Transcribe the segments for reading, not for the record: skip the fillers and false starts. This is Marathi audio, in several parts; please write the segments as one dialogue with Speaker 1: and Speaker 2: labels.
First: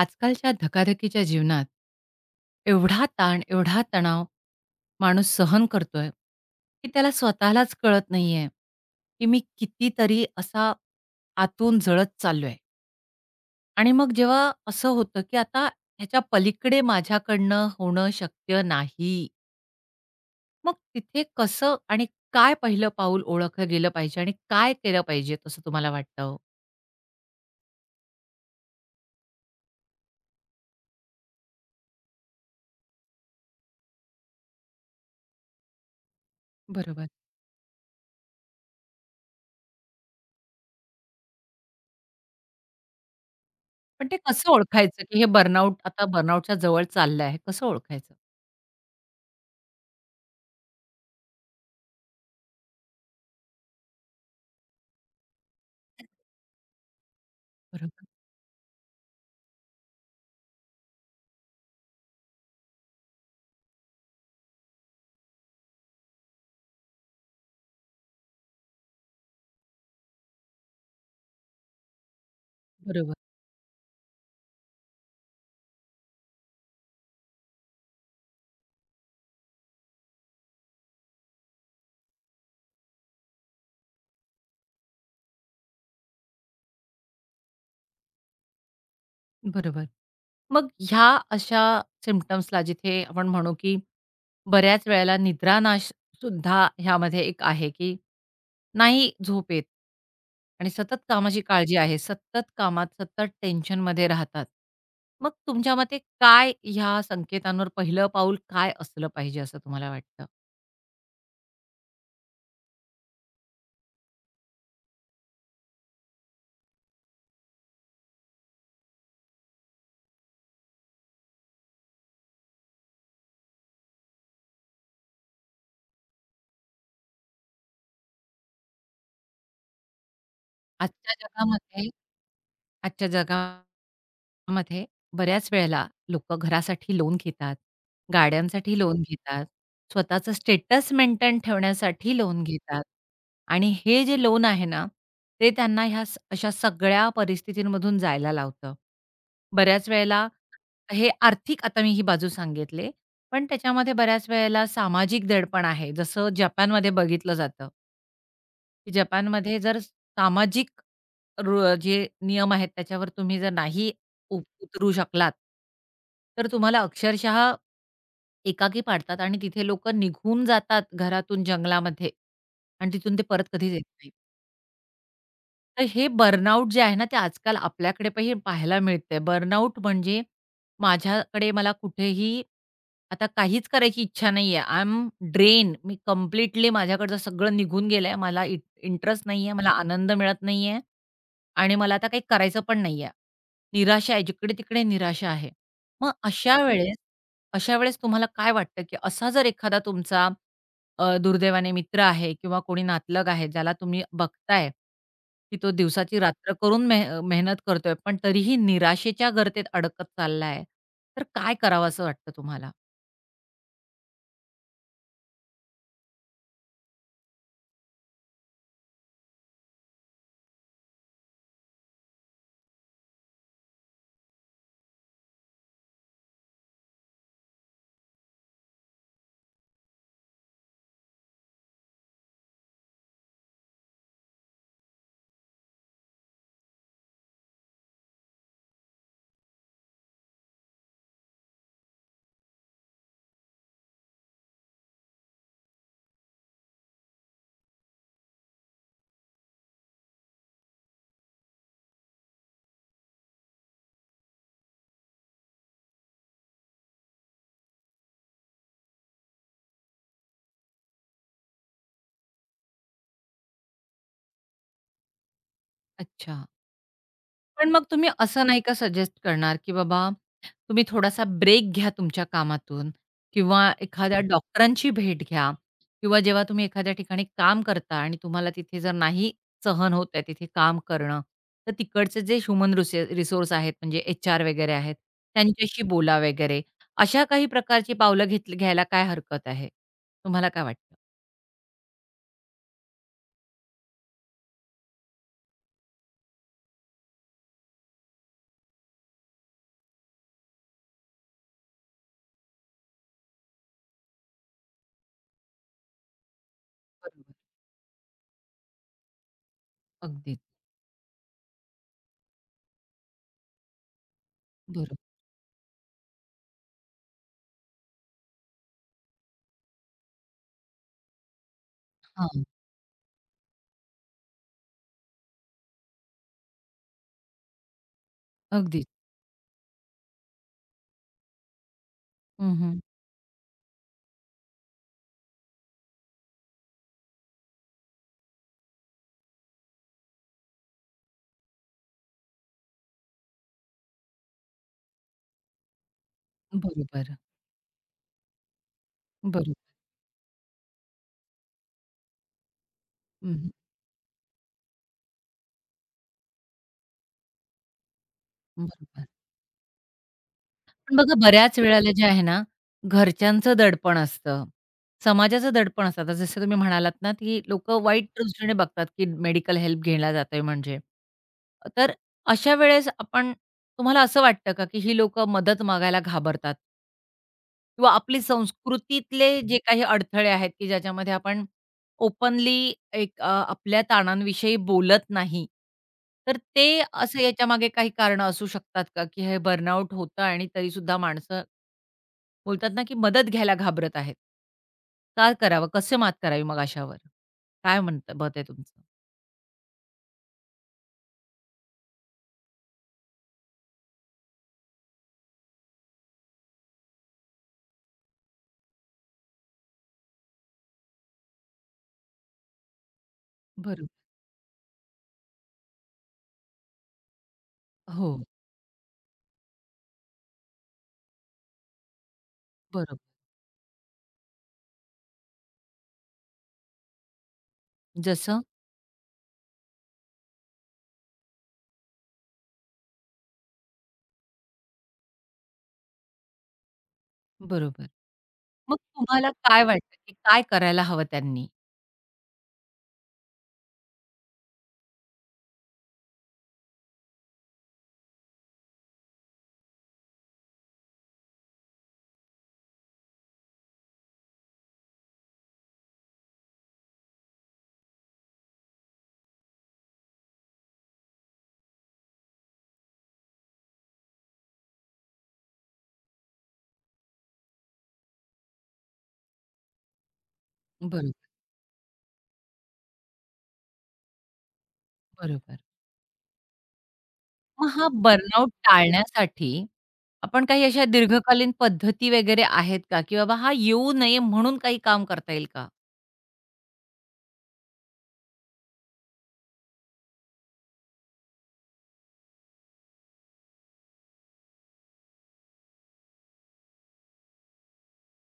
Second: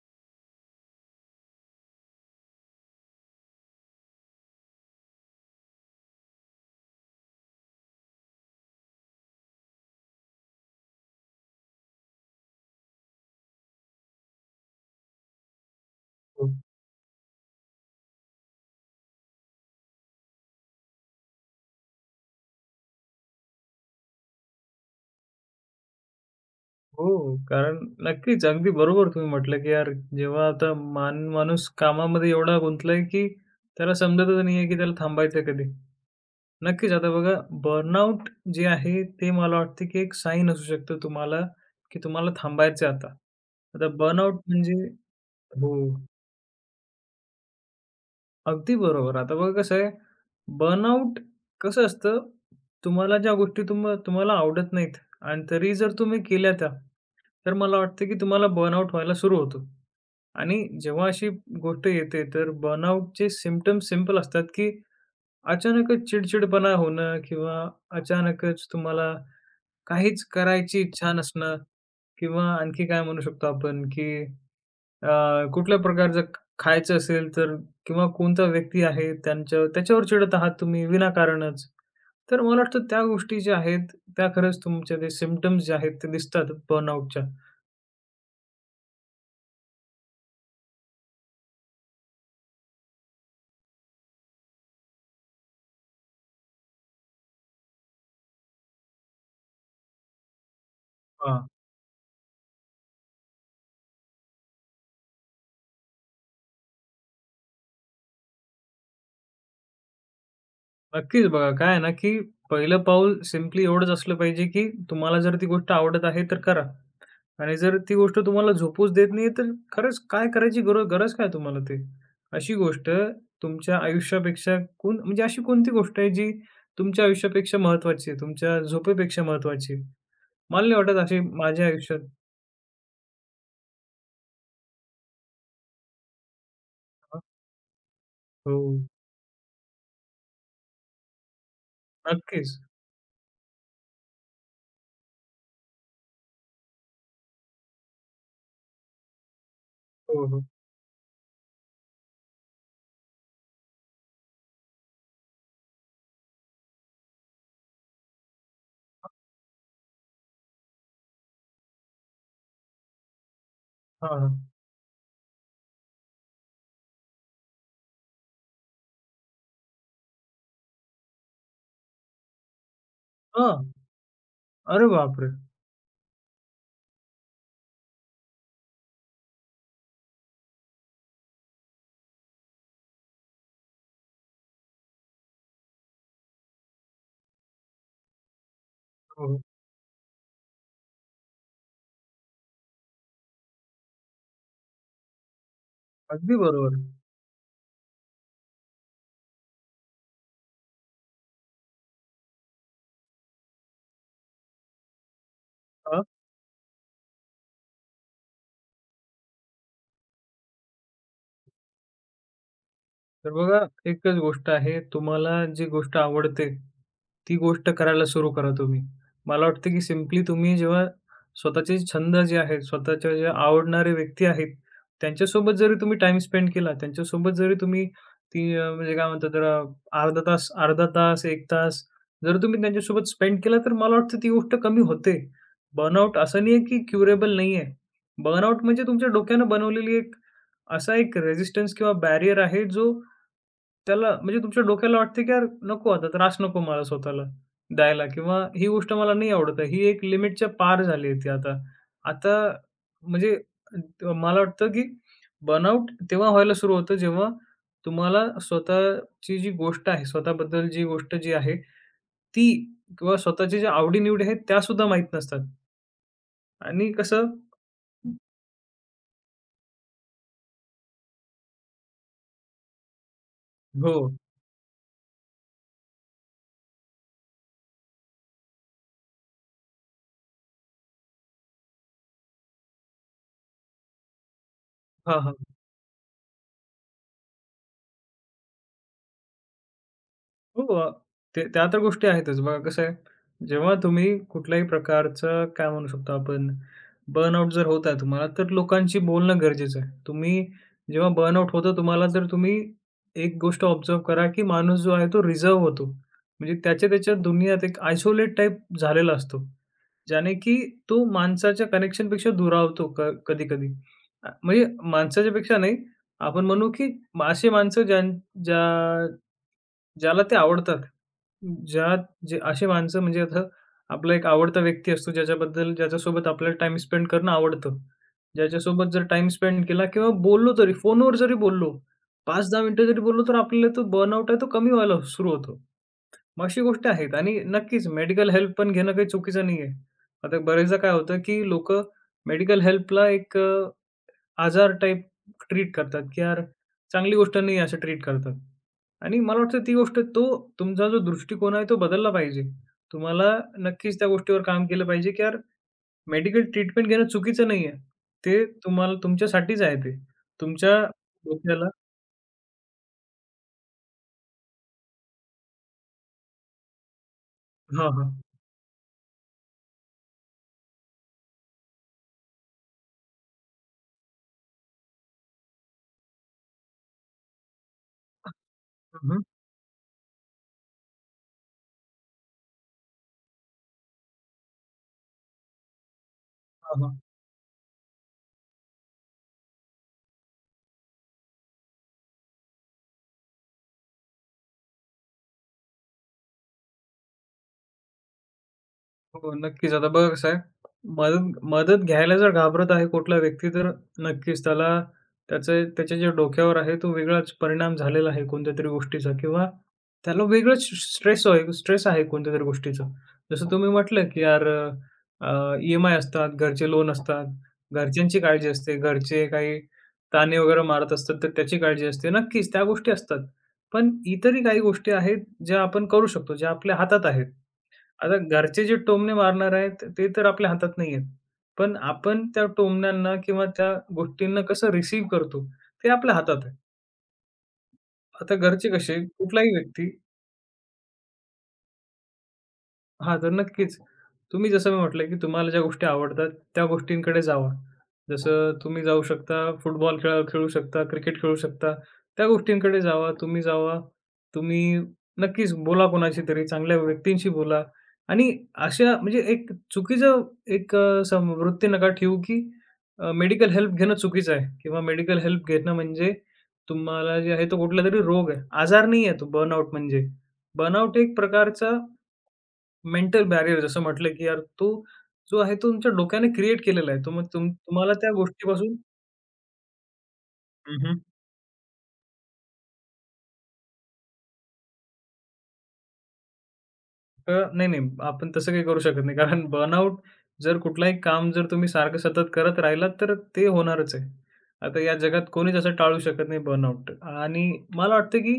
Speaker 1: आजकालच्या धकाधकीच्या जीवनात एवढा ताण, एवढा तणाव माणूस सहन करतोय, की त्याला स्वतःलाच कळत नाहीये, की मी कितीतरी असा आतून जळत चाललोय आणि मग जेव्हा असं होतं, की आता ह्याच्या
Speaker 2: हो,
Speaker 1: पलीकडे माझ्याकडनं होणं शक्य नाही. मग तिथे कसं आणि काय पहिलं पाऊल ओळखलं गेलं पाहिजे आणि काय केलं पाहिजे असं तुम्हाला वाटतं हो?
Speaker 2: हो. कारण नक्कीच, अगदी बरोबर तुम्ही म्हटलं, की यार जेव्हा आता माणूस कामामध्ये एवढा गुंतलाय, की त्याला समजतच नाहीये, की त्याला थांबायचं कधी. नक्कीच,
Speaker 1: बरोबर.
Speaker 2: आता बघा बर्नआउट जे आहे ते मला वाटतं, की एक साईन असू शकतं तुम्हाला, की तुम्हाला थांबायचं आहे आता. आता
Speaker 1: पण ते
Speaker 2: बर्नआउट
Speaker 1: कसं
Speaker 2: म्हणजे
Speaker 1: ओळखायचं, की हे
Speaker 2: हो.
Speaker 1: बर्नआउट आता बर्नआउटच्या जवळ चाललं आहे, कसं ओळखायचं?
Speaker 2: अगदी बरोबर. आता बघा कसं आहे, बर्नआउट कसं असतं, तुम्हाला ज्या गोष्टी तुम्हाला आवडत नाहीत आणि तरी जर तुम्ही केल्या त्या, तर मला
Speaker 1: बरोबर,
Speaker 2: वाटतं की तुम्हाला बर्नआउट व्हायला सुरू होतो. आणि जेव्हा अशी गोष्ट येते, तर बर्नआउटचे सिम्प्टम्स सिंपल असतात, की अचानकच चिडचिडपणा होणं किंवा अचानकच तुम्हाला काहीच करायची इच्छा नसणं किंवा आणखी काय
Speaker 1: बरोबर,
Speaker 2: म्हणू शकतो आपण, की कुठल्या प्रकारचं खायचं असेल तर किंवा कोणता व्यक्ती आहे त्याच्यावर चिडत आहात तुम्ही विनाकारणच. तर मला वाटतं त्या गोष्टी ज्या आहेत, त्या खरंच तुमच्या ते सिम्प्टम्स जे आहेत ते दिसतात बर्नआउटच्या.
Speaker 1: बरोबर. मग ह्या अशा सिम्प्टम्सला जिथे आपण म्हणू, की बऱ्याच वेळेला निद्रानाश सुद्धा ह्यामध्ये एक आहे, की नाही झोप येत आणि सतत कामाची
Speaker 2: हां,
Speaker 1: काळजी आहे, सतत कामात, सतत टेन्शनमध्ये राहतात. मग तुमच्या मते काय ह्या संकेतांवर पहिलं पाऊल काय असलं पाहिजे असं तुम्हाला वाटतं?
Speaker 2: नक्कीच बघा काय आहे ना, की पहिलं पाऊल सिम्पली एवढंच असलं पाहिजे, की तुम्हाला जर ती गोष्ट आवडत आहे तर करा. आणि जर ती गोष्ट तुम्हाला झोपूच देत नाही, तर खरंच काय करायची गरज काय तुम्हाला ते? अशी गोष्ट तुमच्या आयुष्यापेक्षा कोण म्हणजे अशी कोणती गोष्ट आहे जी तुमच्या आयुष्यापेक्षा महत्त्वाची आहे, तुमच्या झोपेपेक्षा महत्त्वाची आहे? मला नाही वाटत
Speaker 1: आजच्या
Speaker 2: अशी माझ्या
Speaker 1: जगामध्ये
Speaker 2: आयुष्यात
Speaker 1: आजच्या जगा मध्ये बऱ्याच वेळेला लोकं घरासाठी लोन
Speaker 2: हां,
Speaker 1: घेतात,
Speaker 2: हो.
Speaker 1: गाड्यांसाठी लोन घेतात, स्वतःचं स्टेटस मेंटेन ठेवण्यासाठी लोन
Speaker 2: नक्कीच.
Speaker 1: घेतात आणि हे जे लोन आहे ना, ते त्यांना ह्या अशा सगळ्या परिस्थितींमधून जायला लावतं. बऱ्याच
Speaker 2: हो,
Speaker 1: वेळेला
Speaker 2: हो.
Speaker 1: हे आर्थिक आता मी ही बाजू सांगितली, पण त्याच्यामध्ये बऱ्याच वेळेला सामाजिक दडपण आहे. जसं जपानमध्ये बघितलं जातं, की जपानमध्ये जर सामाजिक जे नियम आहेत त्याच्यावर तुम्ही जर नाही
Speaker 2: हां, हां.
Speaker 1: उतरू शकलात, तर तुम्हाला अक्षरशः एकाकी पाडतात आणि तिथे लोकं निघून जातात घरातून जंगलामध्ये आणि तिथून ते परत
Speaker 2: हां.
Speaker 1: कधीच येत नाहीत.
Speaker 2: अरे बापरे!
Speaker 1: तर हे बर्नआउट जे आहे ना, ते आजकाल आपल्याकडे पण हे पाहायला मिळतंय. बर्नआउट म्हणजे माझ्याकडे मला कुठेही आता काहीच करायची इच्छा नाहीये. I am drain. मी कंप्लीटली माझ्याकडचं सगळं निघून गेलंय. मला
Speaker 2: हो,
Speaker 1: इंटरेस्ट
Speaker 2: हो.
Speaker 1: नाहीये, मला आनंद मिळत नाहीये आणि मला आता काही करायचं पण नाहीये. निराशा आहे, जिकडे-तिकडे निराशा आहे. मग
Speaker 2: अगदी
Speaker 1: अशा हो.
Speaker 2: बरोबर.
Speaker 1: अशा वेळेस तुम्हाला काय वाटतं, की असा जर एखादा तुमचा दुर्दैवाने मित्र आहे किंवा कोणी नातलग आहे, ज्याला तुम्ही बघताय, की तो दिवसाची रात्र करून मेहनत करतोय, पण तरीही निराशेच्या गर्तेत अडकत चाललाय, तर काय करावं असं वाटतं तुम्हाला?
Speaker 2: तर बघा, एकच गोष्ट आहे, तुम्हाला जी गोष्ट आवडते, ती गोष्ट करायला सुरू करा तुम्ही. मला वाटतं की सिम्पली तुम्ही जेव्हा स्वतःचे छंद जे आहेत, स्वतःच्या ज्या आवडणारे व्यक्ती आहेत, त्यांच्यासोबत जरी तुम्ही टाईम स्पेंड केला, त्यांच्यासोबत जरी तुम्ही ती म्हणजे काय म्हणतात त्याला अर्धा तास, 1 तास जर तुम्ही त्यांच्यासोबत स्पेंड केला, तर मला वाटतं ती गोष्ट कमी होते. बर्नआउट असं नाही आहे की क्युरेबल नाही आहे. बर्नआउट म्हणजे तुमच्या डोक्यानं बनवलेली एक असा एक रेझिस्टन्स किंवा बॅरियर आहे, जो त्याला म्हणजे तुमच्या डोक्याला वाटते की यार नको आता त्रास नको मला स्वतःला द्यायला किंवा ही गोष्ट मला नाही आवडत आहे. ही एक लिमिटच्या पार झाली आहे ती आता. आता म्हणजे मला वाटतं की बर्नआउट तेव्हा व्हायला सुरू होतं जेव्हा तुम्हाला स्वतःची जी गोष्ट आहे, स्वतःबद्दल जी गोष्ट जी आहे, ती किंवा स्वतःच्या ज्या आवडी-निवडी आहेत त्यासुद्धा माहीत नसतात
Speaker 1: अच्छा.
Speaker 2: आणि कसं
Speaker 1: पण मग तुम्ही असं नाही का सजेस्ट करणार, की बाबा तुम्ही थोडासा ब्रेक घ्या तुमच्या कामातून किंवा
Speaker 2: हो.
Speaker 1: एखाद्या डॉक्टरांची भेट घ्या किंवा जेव्हा तुम्ही एखाद्या ठिकाणी काम करता आणि तुम्हाला तिथे जर नाही सहन होत आहे तिथे काम करणं, तर तिकडचे जे ह्युमन रिसोर्स आहेत म्हणजे एच-आर वगैरे आहेत,
Speaker 2: हां, हां.
Speaker 1: त्यांच्याशी बोला वगैरे. अशा काही प्रकारची पावलं घ्यायला काय हरकत आहे? तुम्हाला
Speaker 2: हो,
Speaker 1: काय वाटतं?
Speaker 2: ते त्या तर गोष्टी आहेतच. बघा कसं आहे, जेव्हा तुम्ही कुठल्याही प्रकारचं काय म्हणू शकतो आपण, बर्नआउट जर होत आहे तुम्हाला, तर लोकांशी बोलणं गरजेचं आहे. तुम्ही जेव्हा बर्नआउट होतं तुम्हाला, तर तुम्ही एक गोष्ट ऑब्झर्व्ह करा, की माणूस जो आहे तो रिझर्व्ह होतो. म्हणजे त्याच्या त्याच्या
Speaker 1: बरोबर.
Speaker 2: दुनियात एक आयसोलेट टाइप झालेला असतो. ज्याने
Speaker 1: अगदीच.
Speaker 2: की तो माणसाच्या कनेक्शनपेक्षा दुरावतो कधी-कधी. म्हणजे
Speaker 1: बरोबर.
Speaker 2: माणसाच्यापेक्षा नाही, आपण म्हणू की असे माणसं ज्यां ज्या ज्याला ते आवडतात. ज्या जे
Speaker 1: हां.
Speaker 2: अशी माणसं म्हणजे आता आपला एक आवडता व्यक्ती असतो ज्याच्यासोबत आपल्याला टाईम स्पेंड करणं आवडतं.
Speaker 1: अगदीच.
Speaker 2: ज्याच्यासोबत जर टाईम स्पेंड केला किंवा बोललो तरी फोनवर जरी बोललो,
Speaker 1: हं,
Speaker 2: 5-10
Speaker 1: हं.
Speaker 2: मिनिटं जरी बोललो तर आपल्याला तो बर्नआउट आहे तो कमी व्हायला सुरू होतो. मग अशी गोष्ट आहेत आणि नक्कीच मेडिकल हेल्प पण घेणं काही चुकीचं नाहीये. आता बरेचदा काय होतं, की लोकं मेडिकल हेल्पला एक आजार टाइप ट्रीट करतात, की यार चांगली
Speaker 1: बरोबर.
Speaker 2: गोष्ट नाही असं ट्रीट करतात. आणि मला
Speaker 1: बरोबर.
Speaker 2: वाटतं ती गोष्ट तो तुमचा जो दृष्टिकोन आहे तो बदलला पाहिजे.
Speaker 1: हं,
Speaker 2: तुम्हाला
Speaker 1: हं.
Speaker 2: नक्कीच त्या गोष्टीवर काम केलं पाहिजे, की यार मेडिकल ट्रीटमेंट घेणं चुकीचं नाही आहे. ते तुम्हाला
Speaker 1: बरोबर.
Speaker 2: तुमच्यासाठीच आहे ते. तुमच्या
Speaker 1: पण बघा बऱ्याच
Speaker 2: डोक्याला
Speaker 1: वेळेला जे आहे ना, घरच्यांचं दडपण असतं, समाजाचं दडपण असतं. आता जसं तुम्ही म्हणालात ना, की लोकं
Speaker 2: हां,
Speaker 1: वाईट
Speaker 2: हां.
Speaker 1: दृष्टीने बघतात, की मेडिकल हेल्प घेण्याला जातोय म्हणजे. तर अशा वेळेस आपण तुम्हाला असं वाटतं का, की ही लोकं मदत मागायला घाबरतात किंवा आपली
Speaker 2: हं, हं.
Speaker 1: संस्कृतीतले जे काही अडथळे आहेत, की ज्याच्यामध्ये आपण ओपनली एक आपल्या ताणांविषयी बोलत नाही. तर ते
Speaker 2: हां,
Speaker 1: असं याच्यामागे काही कारणं असू शकतात का, की हे बर्नआउट होतं आणि तरीसुद्धा माणसं बोलतात ना, की मदत घ्यायला घाबरत आहेत. काय करावं? कसं मात करावी मग अशावर? काय म्हणतं मत आहे तुमचं?
Speaker 2: हो, नक्कीच. आता बघा कसं आहे, मदत मदत घ्यायला जर घाबरत आहे कुठला व्यक्ती, तर नक्कीच त्याला त्याच्या ज्या डोक्यावर आहे, तो वेगळाच परिणाम झालेला आहे कोणत्यातरी गोष्टीचा किंवा त्याला वेगळंच स्ट्रेस आहे स्ट्रेस आहे कोणत्यातरी गोष्टीचा. जसं तुम्ही
Speaker 1: बरोबर.
Speaker 2: म्हटलं, की यार ई-एम-आय असतात, घरचे लोन असतात,
Speaker 1: हो,
Speaker 2: घरच्यांची काळजी असते, घरचे काही ताणे वगैरे मारत असतात, तर त्याची काळजी असते. नक्कीच त्या गोष्टी
Speaker 1: बरोबर.
Speaker 2: असतात. पण इतरही काही गोष्टी आहेत, ज्या आपण करू शकतो, ज्या आपल्या हातात आहेत. आता
Speaker 1: जसं?
Speaker 2: घरचे जे टोमणे मारणार आहेत, ते तर आपल्या हातात नाहीयेत. पण आपण त्या टोमण्यांना किंवा त्या गोष्टींना कसं रिसीव्ह करतो, ते आपल्या हातात आहे.
Speaker 1: बरोबर.
Speaker 2: आता घरचे
Speaker 1: मग
Speaker 2: कसे,
Speaker 1: तुम्हाला
Speaker 2: कुठलाही
Speaker 1: काय
Speaker 2: व्यक्ती
Speaker 1: वाटतं, की काय करायला हवं त्यांनी?
Speaker 2: हां, तर नक्कीच. तुम्ही जसं मी म्हटलं, की तुम्हाला ज्या गोष्टी आवडतात त्या गोष्टींकडे जावं. जसं तुम्ही जाऊ शकता, फुटबॉल खेळू शकता, क्रिकेट खेळू शकता. त्या गोष्टींकडे जावा, तुम्ही जावा. तुम्ही नक्कीच बोला कोणाशी तरी, चांगल्या व्यक्तींशी बोला आणि अशा म्हणजे एक चुकीचं एक सम वृत्ती नका ठेवू, की मेडिकल हेल्प घेणं चुकीचं आहे किंवा मेडिकल हेल्प घेणं म्हणजे तुम्हाला जे आहे तो कुठलातरी रोग आहे. आजार नाही आहे तो बर्नआउट म्हणजे. बर्नआउट
Speaker 1: बरोबर,
Speaker 2: एक प्रकारचा मेंटल बॅरियर जसं म्हटलं, की यार तो जो आहे
Speaker 1: बरोबर.
Speaker 2: तो तुमच्या डोक्याने क्रिएट केलेला आहे. तो मग
Speaker 1: मग हा
Speaker 2: तुम्हाला त्या
Speaker 1: बर्नआउट
Speaker 2: गोष्टीपासून
Speaker 1: टाळण्यासाठी आपण काही अशा
Speaker 2: हं,
Speaker 1: दीर्घकालीन पद्धती वगैरे आहेत का? की बाबा हा येऊ नये म्हणून काही काम करता येईल का?
Speaker 2: तर नाही, नाही. आपण तसं काही करू शकत नाही. कारण बर्नआउट जर कुठलाही काम जर तुम्ही सारखं सतत करत राहिलात, तर ते होणारच आहे. आता या जगात कोणीच असं टाळू शकत नाही बर्नआउट. आणि मला वाटतं, की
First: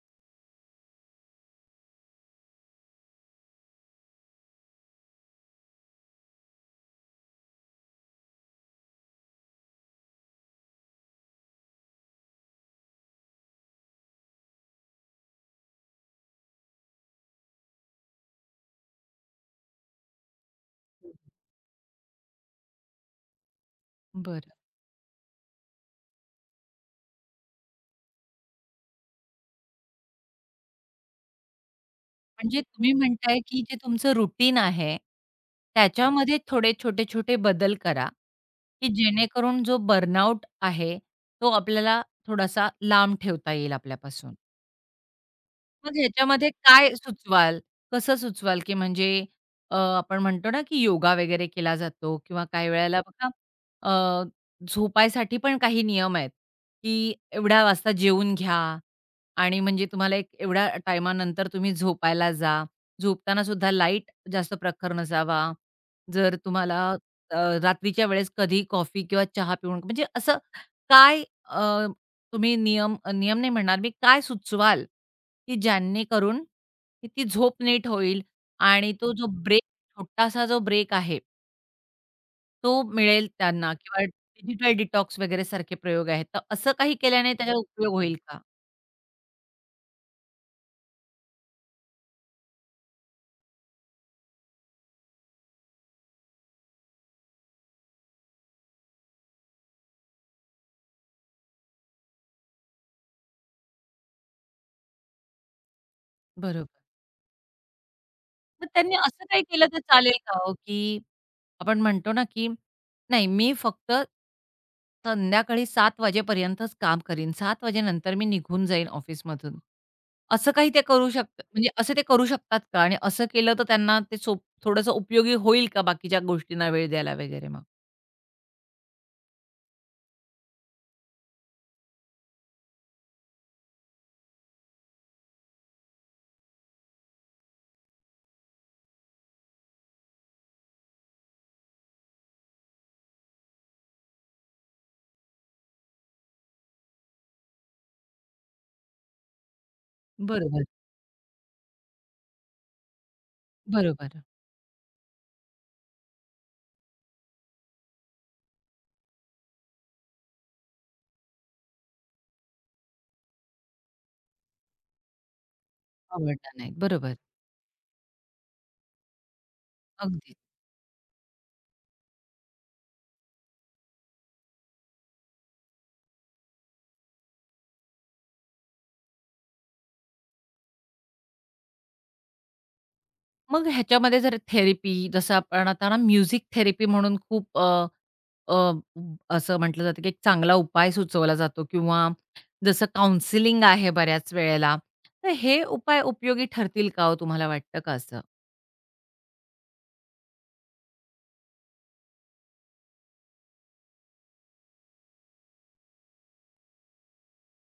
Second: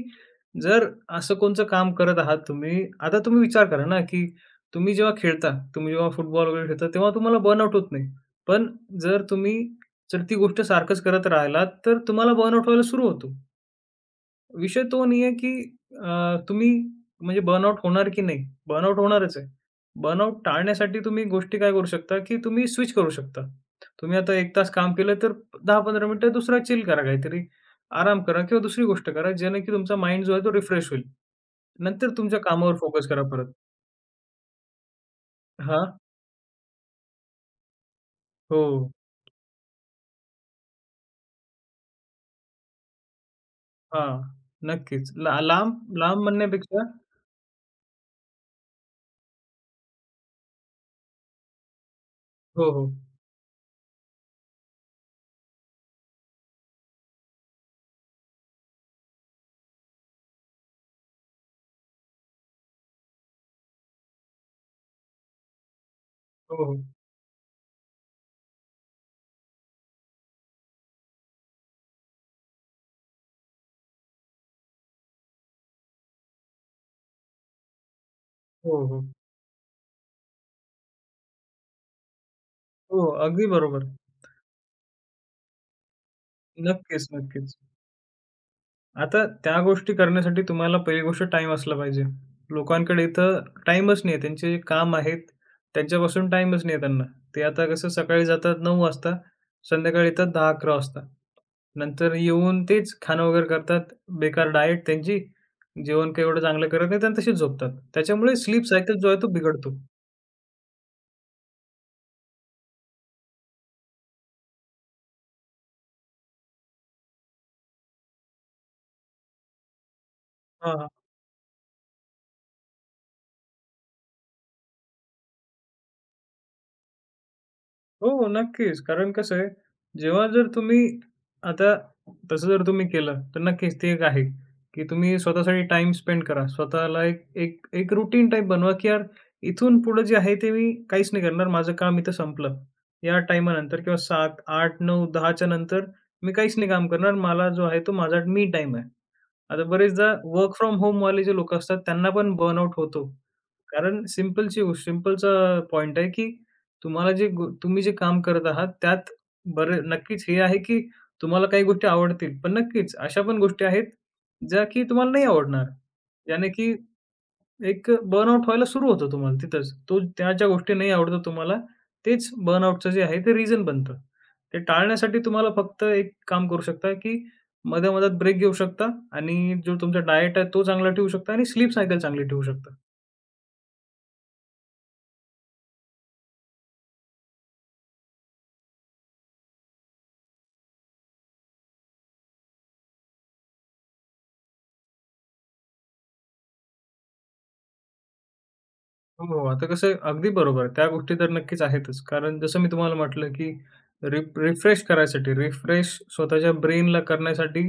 Speaker 2: जर असं कोणचं काम करत आहात तुम्ही, आता तुम्ही विचार करा ना, की तुम्ही जेव्हा खेळता, तुम्ही जेव्हा फुटबॉल वगैरे खेळता, तेव्हा तुम्हाला बर्नआउट होत नाही. पण जर तुम्ही जर ती गोष्ट सारखंच करत राहिलात, तर तुम्हाला बर्नआउट व्हायला सुरू होतो. विषय तो नाही आहे, की तुम्ही म्हणजे बर्नआउट होणार की नाही? बर्नआउट होणारच आहे. बर्नआउट टाळण्यासाठी तुम्ही गोष्टी काय करू शकता, की तुम्ही स्विच करू शकता. तुम्ही आता
Speaker 1: बरं.
Speaker 2: 1 तास काम केलं, तर 10-15 मिनिटं दुसरा चिल करा काहीतरी. आराम करा किंवा दुसरी गोष्ट करा, ज्याने की तुमचा माइंड जो आहे तो रिफ्रेश होईल. नंतर तुमच्या
Speaker 1: म्हणजे
Speaker 2: कामावर
Speaker 1: तुम्ही
Speaker 2: फोकस करा
Speaker 1: म्हणताय,
Speaker 2: परत.
Speaker 1: की जे तुमचं रुटीन आहे,
Speaker 2: हां.
Speaker 1: त्याच्यामध्ये थोडे छोटे-छोटे बदल करा,
Speaker 2: हो.
Speaker 1: की जेणेकरून जो बर्नआउट आहे, तो आपल्याला थोडासा लांब ठेवता येईल
Speaker 2: हां.
Speaker 1: आपल्यापासून.
Speaker 2: नक्कीच. ला लांब
Speaker 1: मग
Speaker 2: लांब
Speaker 1: ह्याच्यामध्ये
Speaker 2: म्हणण्यापेक्षा
Speaker 1: काय सुचवाल? कसं सुचवाल, की म्हणजे आपण म्हणतो ना, की योगा वगैरे केला जातो किंवा
Speaker 2: हो,
Speaker 1: काही
Speaker 2: हो.
Speaker 1: वेळेला बघा अ, झोपायसाठी पण काही नियम आहेत, की एवढ्या वाजता जेवून घ्या आणि म्हणजे तुम्हाला एक एवढ्या टाईमानंतर तुम्ही झोपायला जा. झोपताना सुद्धा लाईट जास्त प्रखर नसावा. जर
Speaker 2: हो, हो.
Speaker 1: तुम्हाला अ, रात्रीच्या वेळेस कधी कॉफी किंवा चहा पिऊन म्हणजे असं काय तुम्ही नियम नियम नाही म्हणणार मी, काय सुचवाल, की ज्यांनीकरून ती झोप नीट होईल
Speaker 2: हो,
Speaker 1: आणि
Speaker 2: हो.
Speaker 1: तो जो ब्रेक छोटासा जो ब्रेक आहे, तो
Speaker 2: हो, हो.
Speaker 1: मिळेल
Speaker 2: अगदी
Speaker 1: त्यांना
Speaker 2: बरोबर.
Speaker 1: किंवा डिजिटल डिटॉक्स वगैरे सारखे प्रयोग आहेत. तर असं काही
Speaker 2: नक्कीच,
Speaker 1: केल्याने
Speaker 2: नक्कीच.
Speaker 1: त्याचा उपयोग होईल का?
Speaker 2: आता त्या गोष्टी करण्यासाठी तुम्हाला पहिली गोष्ट टाईम असला पाहिजे. लोकांकडे इथं टाईमच नाही आहे. त्यांचे जे काम आहेत, त्यांच्यापासून टाईमच नाही आहे त्यांना. ते आता कसं सकाळी जातात 9:00 वाजता, संध्याकाळी येतात 10:00-11:00 वाजता. नंतर येऊन तेच खाणं वगैरे करतात, बेकार डायट त्यांची. जेवण काही एवढं चांगलं
Speaker 1: बरोबर.
Speaker 2: करत नाहीत आणि तसेच झोपतात. त्याच्यामुळे स्लीप
Speaker 1: मग त्यांनी
Speaker 2: सायकल जो आहे
Speaker 1: असं
Speaker 2: तो
Speaker 1: काही केलं
Speaker 2: बिघडतो.
Speaker 1: तर चालेल का हो, की आपण म्हणतो ना, की नाही मी फक्त संध्याकाळी 7 वाजेपर्यंतच काम करीन. 7 वाजेनंतर मी निघून जाईन ऑफिसमधून. असं काही ते
Speaker 2: हां.
Speaker 1: करू शकतात म्हणजे असं ते करू शकतात का? आणि असं केलं तर त्यांना ते सोप थोडंसं उपयोगी होईल का बाकीच्या गोष्टींना वेळ द्यायला वगैरे मग?
Speaker 2: हो, हो, नक्कीच. कारण कसं आहे, जेव्हा जर तुम्ही आता तसं जर तुम्ही केलं, तर नक्कीच ते एक आहे, की तुम्ही स्वतःसाठी टाईम स्पेंड करा. स्वतःला एक एक एक रूटीन टाईप बनवा, की यार इथून पुढे जे आहे ते मी काहीच नाही करणार. माझं काम इथं संपलं. या टाईमानंतर किंवा 7, 8, 9, 10 नंतर मी काहीच नाही काम करणार. मला जो आहे तो माझा मी टाईम आहे. आता बरेचदा वर्क
Speaker 1: बरोबर,
Speaker 2: फ्रॉम होमवाले जे लोकं असतात त्यांना पण बर्नआउट होतो. कारण
Speaker 1: बरोबर.
Speaker 2: सिंपलची गो सिंपलचा पॉइंट आहे, की तुम्हाला जे गो तुम्ही जे काम करत आहात, त्यात बरे नक्कीच हे आहे, की तुम्हाला काही गोष्टी आवडतील. पण नक्कीच अशा पण गोष्टी आहेत, ज्या की तुम्हाला नाही आवडणार. याने
Speaker 1: आवडणार
Speaker 2: की
Speaker 1: नाहीत. बरोबर.
Speaker 2: एक बर्नआउट व्हायला सुरू होतं तुम्हाला तिथंच. तो त्या
Speaker 1: अगदी.
Speaker 2: ज्या गोष्टी नाही आवडतं तुम्हाला, तेच बर्नआउटचं जे आहे ते रिझन बनतं. ते टाळण्यासाठी तुम्हाला फक्त एक काम करू शकता, की मध्यामध्यात ब्रेक घेऊ शकता आणि जो तुमचा डायट आहे तो चांगला ठेवू शकता आणि स्लीप सायकल चांगली ठेवू शकता.
Speaker 1: मग ह्याच्यामध्ये जर थेरपी जसं आपण आता ना म्युझिक थेरपी म्हणून खूप अ, अ, असं म्हटलं जातं, की एक चांगला उपाय सुचवला जातो किंवा जसं काउन्सिलिंग आहे बऱ्याच वेळेला. तर हे उपाय उपयोगी ठरतील का हो तुम्हाला वाटतं का असं?
Speaker 2: हो, आता कसं आहे अगदी बरोबर आहे. त्या गोष्टी तर नक्कीच आहेतच. कारण जसं मी तुम्हाला म्हटलं, की रिफ्रेश करायसाठी, रिफ्रेश स्वतःच्या ब्रेनला करण्यासाठी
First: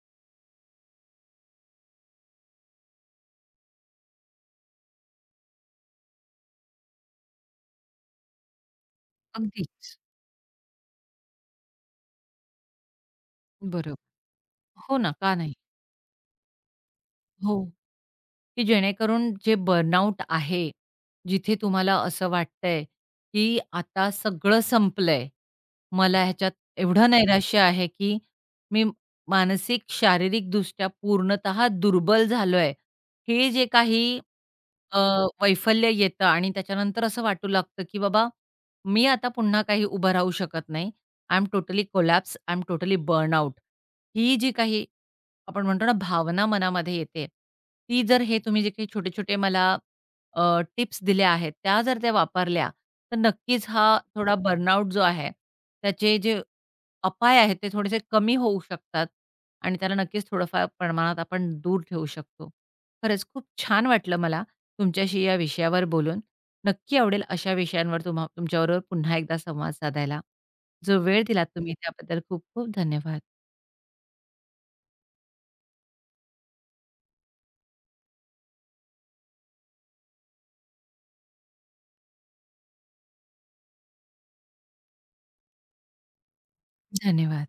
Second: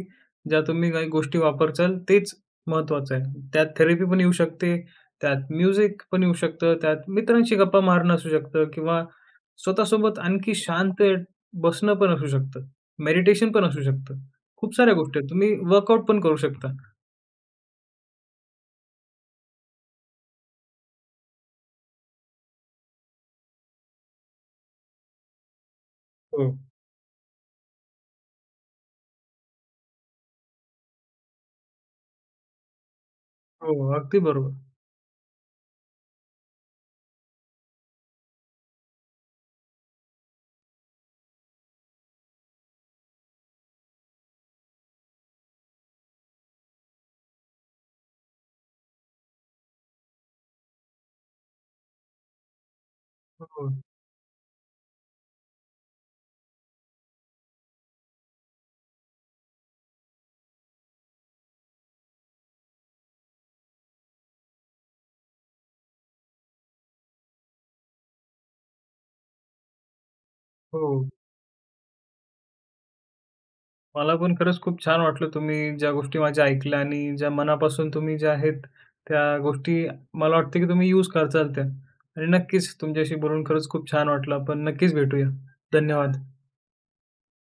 Speaker 2: ज्या तुम्ही काही गोष्टी वापरचाल तेच महत्त्वाचं आहे. त्यात थेरपी पण येऊ शकते, त्यात म्युझिक पण येऊ शकतं, त्यात मित्रांशी गप्पा मारणं असू शकतं किंवा
Speaker 1: अगदीच.
Speaker 2: स्वतःसोबत आणखी शांत बसणं पण असू शकतं. मेडिटेशन पण असू
Speaker 1: बरोबर.
Speaker 2: शकतं. खूप साऱ्या
Speaker 1: हो ना,
Speaker 2: गोष्टी आहेत.
Speaker 1: का नाही?
Speaker 2: तुम्ही वर्कआउट पण करू शकता.
Speaker 1: हो. की जेणेकरून जे बर्नआउट आहे, जिथे तुम्हाला असं वाटतंय, की आता सगळं संपलंय. मला
Speaker 2: हो,
Speaker 1: ह्याच्यात एवढं नैराश्य आहे, की मी मानसिक, शारीरिकदृष्ट्या पूर्णतः दुर्बल झालोय. हे जे
Speaker 2: हो,
Speaker 1: काही
Speaker 2: अगदी बरोबर.
Speaker 1: अ, वैफल्य येतं आणि त्याच्यानंतर असं वाटू लागतं, की बाबा मी आता पुन्हा काही उभं राहू शकत नाही. I am totally collapse, I am totally burnout. ही जी काही आपण म्हणतो ना भावना मनामध्ये येते. ती जर हे तुम्ही जे काही छोटे-छोटे मला टिप्स दिल्या आहेत, त्या जर त्या वापरल्या, तर नक्कीच
Speaker 2: हो,
Speaker 1: हा थोडा बर्नआउट जो आहे, त्याचे जे अपाय आहेत, ते थोडेसे कमी होऊ शकतात आणि त्याला नक्कीच थोडंफार प्रमाणात आपण दूर ठेवू शकतो. खरंच खूप छान वाटलं मला तुमच्याशी या विषयावर बोलून. नक्की आवडेल अशा विषयांवर तुमच्याबरोबर पुन्हा एकदा संवाद साधायला.
Speaker 2: हो.
Speaker 1: जो वेळ दिलात तुम्ही त्याबद्दल खूप खूप धन्यवाद.
Speaker 2: मला पण खरंच खूप छान वाटलं तुम्ही ज्या गोष्टी माझ्या ऐकल्या आणि ज्या मनापासून तुम्ही ज्या आहेत त्या गोष्टी मला वाटतं की तुम्ही यूज करचाल त्या आणि नक्कीच तुमच्याशी बोलून खरंच खूप छान वाटलं. आपण नक्कीच भेटूया. धन्यवाद.
Speaker 1: धन्यवाद.